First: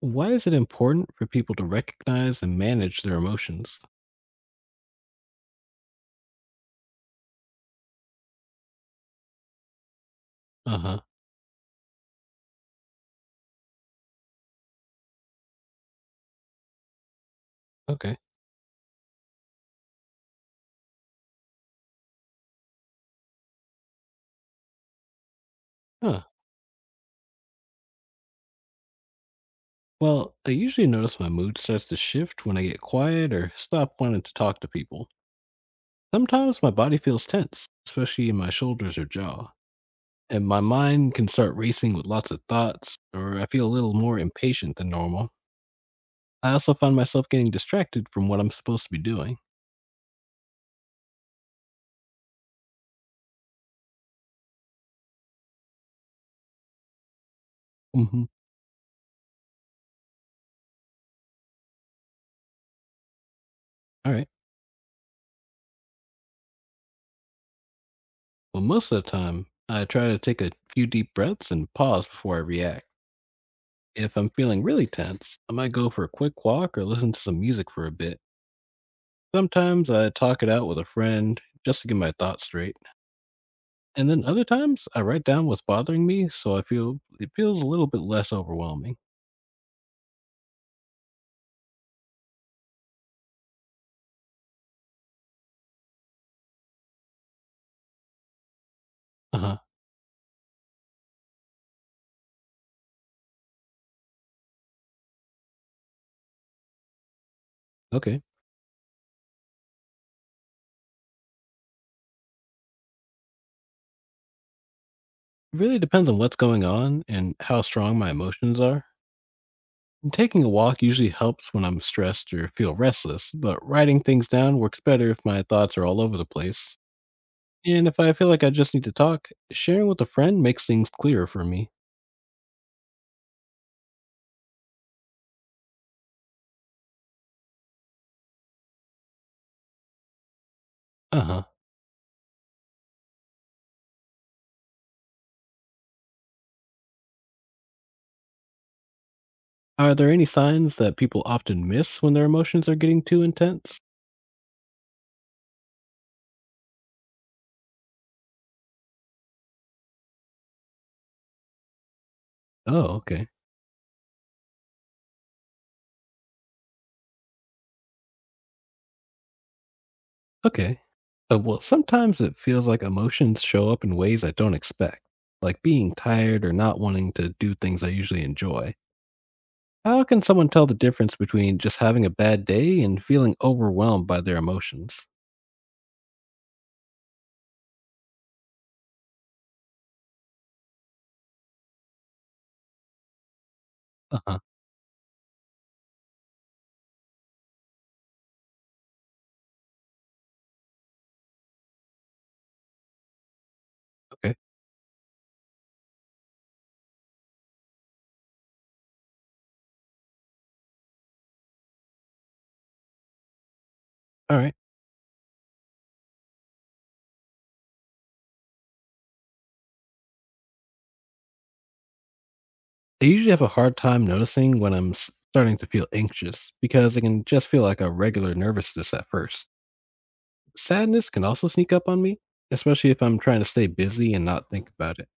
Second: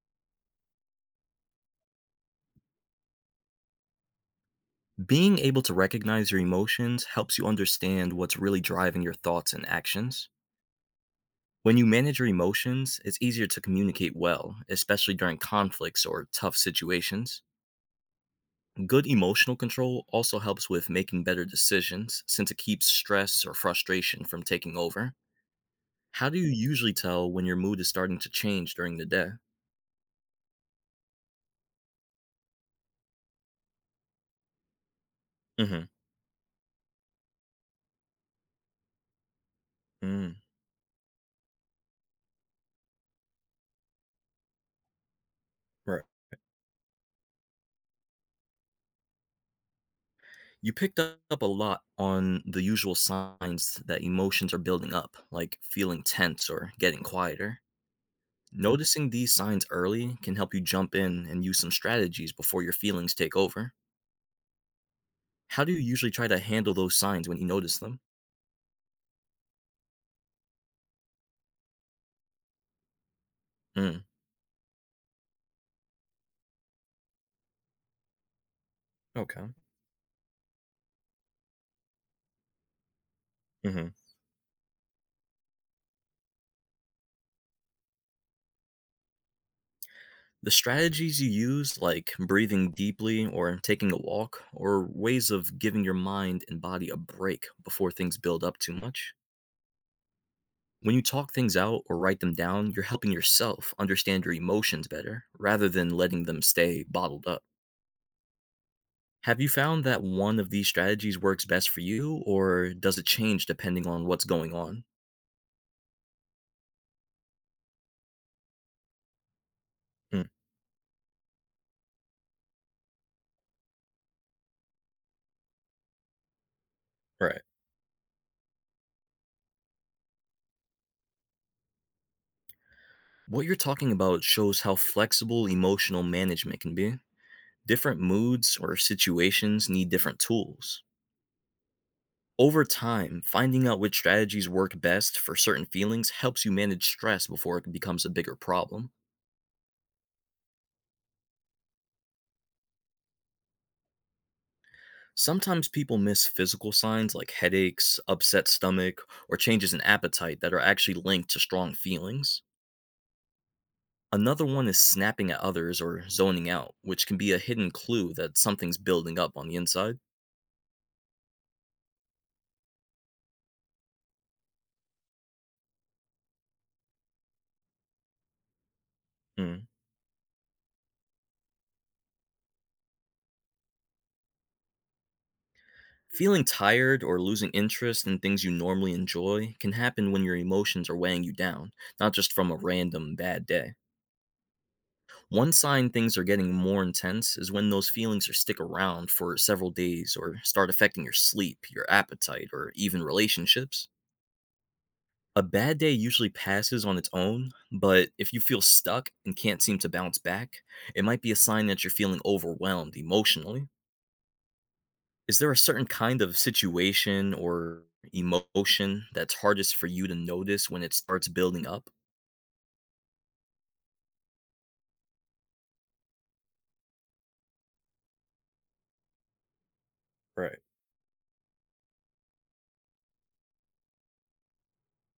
Why is it important for people to recognize and manage their emotions? Being able to recognize your emotions helps you understand what's really driving your thoughts and actions. Uh huh. When you manage your emotions, it's easier to communicate well, especially during conflicts or tough situations. Okay. Good emotional control also helps with making better decisions since it keeps stress or frustration from taking over. Huh. How do you usually tell when your mood is starting to change during the day? Well, I usually notice my mood starts to shift when I get quiet or stop wanting to talk to people. Hmm. Sometimes my body feels tense, especially in my shoulders or jaw, Mm, and my mind can start racing with lots of thoughts, or I feel a little more impatient than normal. right. I also find myself getting distracted from what I'm supposed to be doing. You picked up a lot on the usual signs that emotions are building up, like feeling tense or getting quieter. Hmm. Noticing these signs early can help you jump in and use some strategies before your feelings take over. All right. How do you usually try to handle those signs when you notice them? Well, most of the time, I try to take a few deep breaths and pause before I react. Mm, If I'm feeling really tense, I might go for a quick walk or listen to some music for a bit. okay. Sometimes I talk it out with a friend just to get my thoughts straight. Hmm. And then other times I write down what's bothering me so I feel it feels a little bit less overwhelming. The strategies you use, like breathing deeply or taking a walk, or ways of giving your mind and body a break before things build up too much. Uh-huh. When you talk things out or write them down, you're helping yourself understand your emotions better rather than letting them stay bottled up. Okay. Have you found that one of these strategies works best for you, or does it change depending on what's going on? Really depends on what's going on and how strong my emotions are. And Mm, taking a walk usually helps when I'm stressed or feel restless, but writing things down works better if my thoughts are all over the place. right. And if I feel like I just need to talk, sharing with a friend makes things clearer for me. What you're talking about shows how flexible emotional management can be. Different moods or situations need different tools. Uh huh. Over time, finding out which strategies work best for certain feelings helps you manage stress before it becomes a bigger problem. Are there any signs that people often miss when their emotions are getting too intense? Sometimes people miss physical signs like headaches, upset stomach, or changes in appetite that are actually linked to strong feelings. Oh, okay. Another one is snapping at others or zoning out, which can be a hidden clue that something's building up on the inside. Okay. Well, sometimes it feels like emotions show up in ways I don't expect, like being tired or not wanting to do things I usually enjoy. Mm. How can someone tell the difference between just having a bad day and feeling overwhelmed by their emotions? Feeling tired or losing interest in things you normally enjoy can happen when your emotions are weighing you down, not just from a random bad day. Uh huh. One sign things are getting more intense is when those feelings are stick around for several days or start affecting your sleep, your appetite, or even relationships. Okay. A bad day usually passes on its own, but if you feel stuck and can't seem to bounce back, it might be a sign that you're feeling overwhelmed emotionally. All right. Is there a certain kind of situation or emotion that's hardest for you to notice when it starts building up? I usually have a hard time noticing when starting to feel anxious because it can just feel like a regular nervousness at first. Right. Sadness can also sneak up on me, especially if I'm trying to stay busy and not think about it.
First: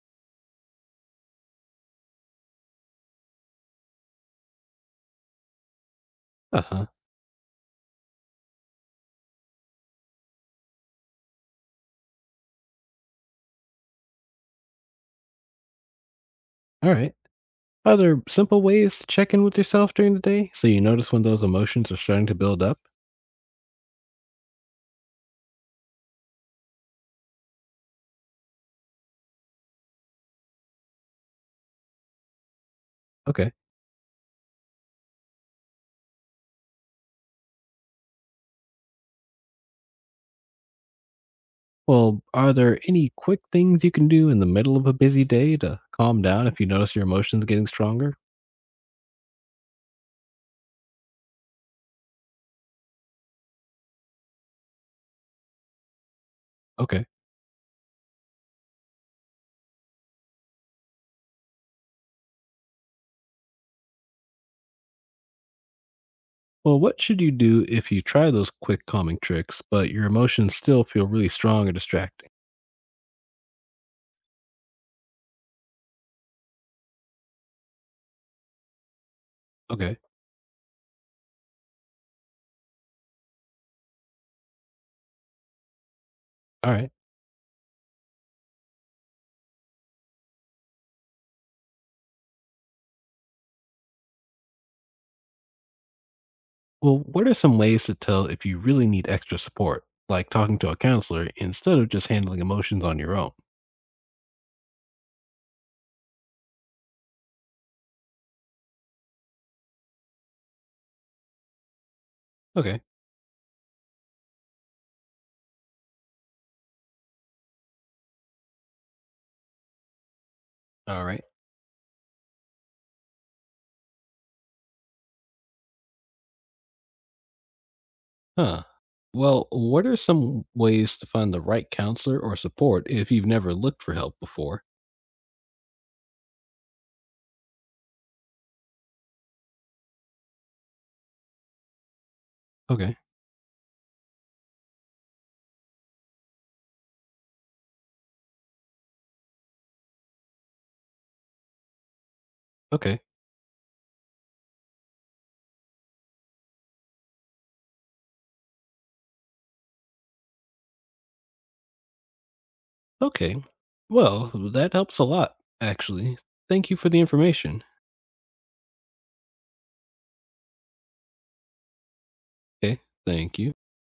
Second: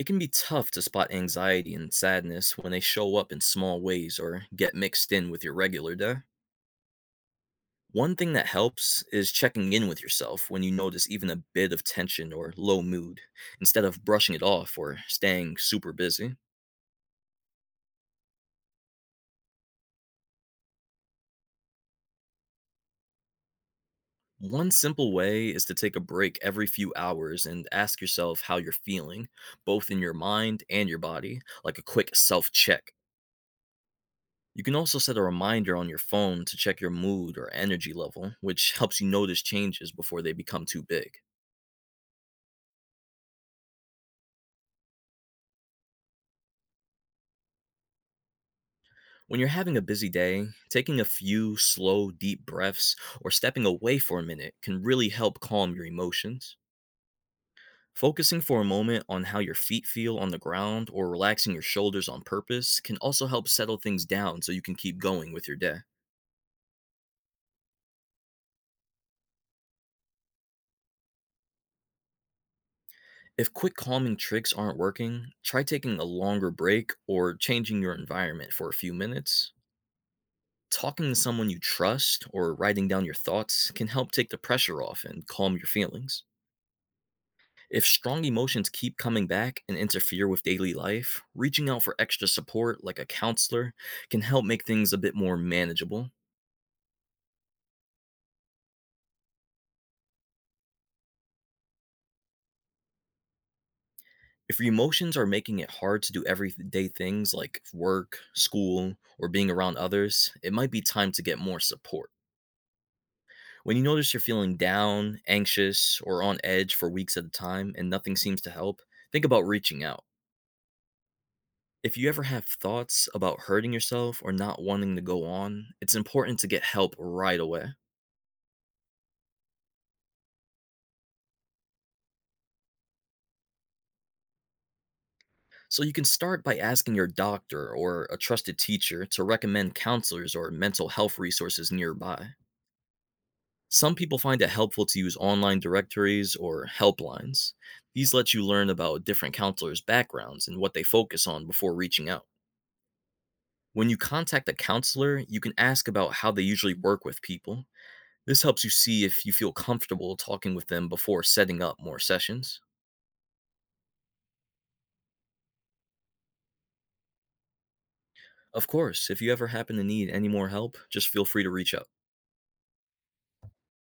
It can be tough to spot anxiety and sadness when they show up in small ways or get mixed in with your regular day. Uh huh. One thing that helps is checking in with yourself when you notice even a bit of tension or low mood, instead of brushing it off or staying super busy. All right. Are there simple ways to check in with yourself during the day so you notice when those emotions are starting to build up? One simple way is to take a break every few hours and ask yourself how you're feeling, both in your mind and your body, like a quick self check. Okay. You can also set a reminder on your phone to check your mood or energy level, which helps you notice changes before they become too big. Well, are there any quick things you can do in the middle of a busy day to calm down if you notice your emotions getting stronger? When you're having a busy day, taking a few slow, deep breaths or stepping away for a minute can really help calm your emotions. Okay. Focusing for a moment on how your feet feel on the ground or relaxing your shoulders on purpose can also help settle things down so you can keep going with your day. Well, what should you do if you try those quick calming tricks, but your emotions still feel really strong or distracting? If quick calming tricks aren't working, try taking a longer break or changing your environment for a few minutes. Okay. Talking to someone you trust or writing down your thoughts can help take the pressure off and calm your feelings. All right. If strong emotions keep coming back and interfere with daily life, reaching out for extra support like a counselor can help make things a bit more manageable. Well, what are some ways to tell if you really need extra support, like talking to a counselor instead of just handling emotions on your own? If your emotions are making it hard to do everyday things like work, school, or being around others, it might be time to get more support. Okay. When you notice you're feeling down, anxious, or on edge for weeks at a time and nothing seems to help, think about reaching out. All right. If you ever have thoughts about hurting yourself or not wanting to go on, it's important to get help right away. Huh. Well, what are some ways to find the right counselor or support if you've never looked for help before? So you can start by asking your doctor or a trusted teacher to recommend counselors or mental health resources nearby. Okay. Some people find it helpful to use online directories or helplines. These let you learn about different counselors' backgrounds and what they focus on before reaching out. Okay. When you contact a counselor, you can ask about how they usually work with people. This helps you see if you feel comfortable talking with them before setting up more sessions. Okay. Well, that helps a lot, actually. Thank you for the information. Of course, if you ever happen to need any more help, just feel free to reach out. Okay. Thank you.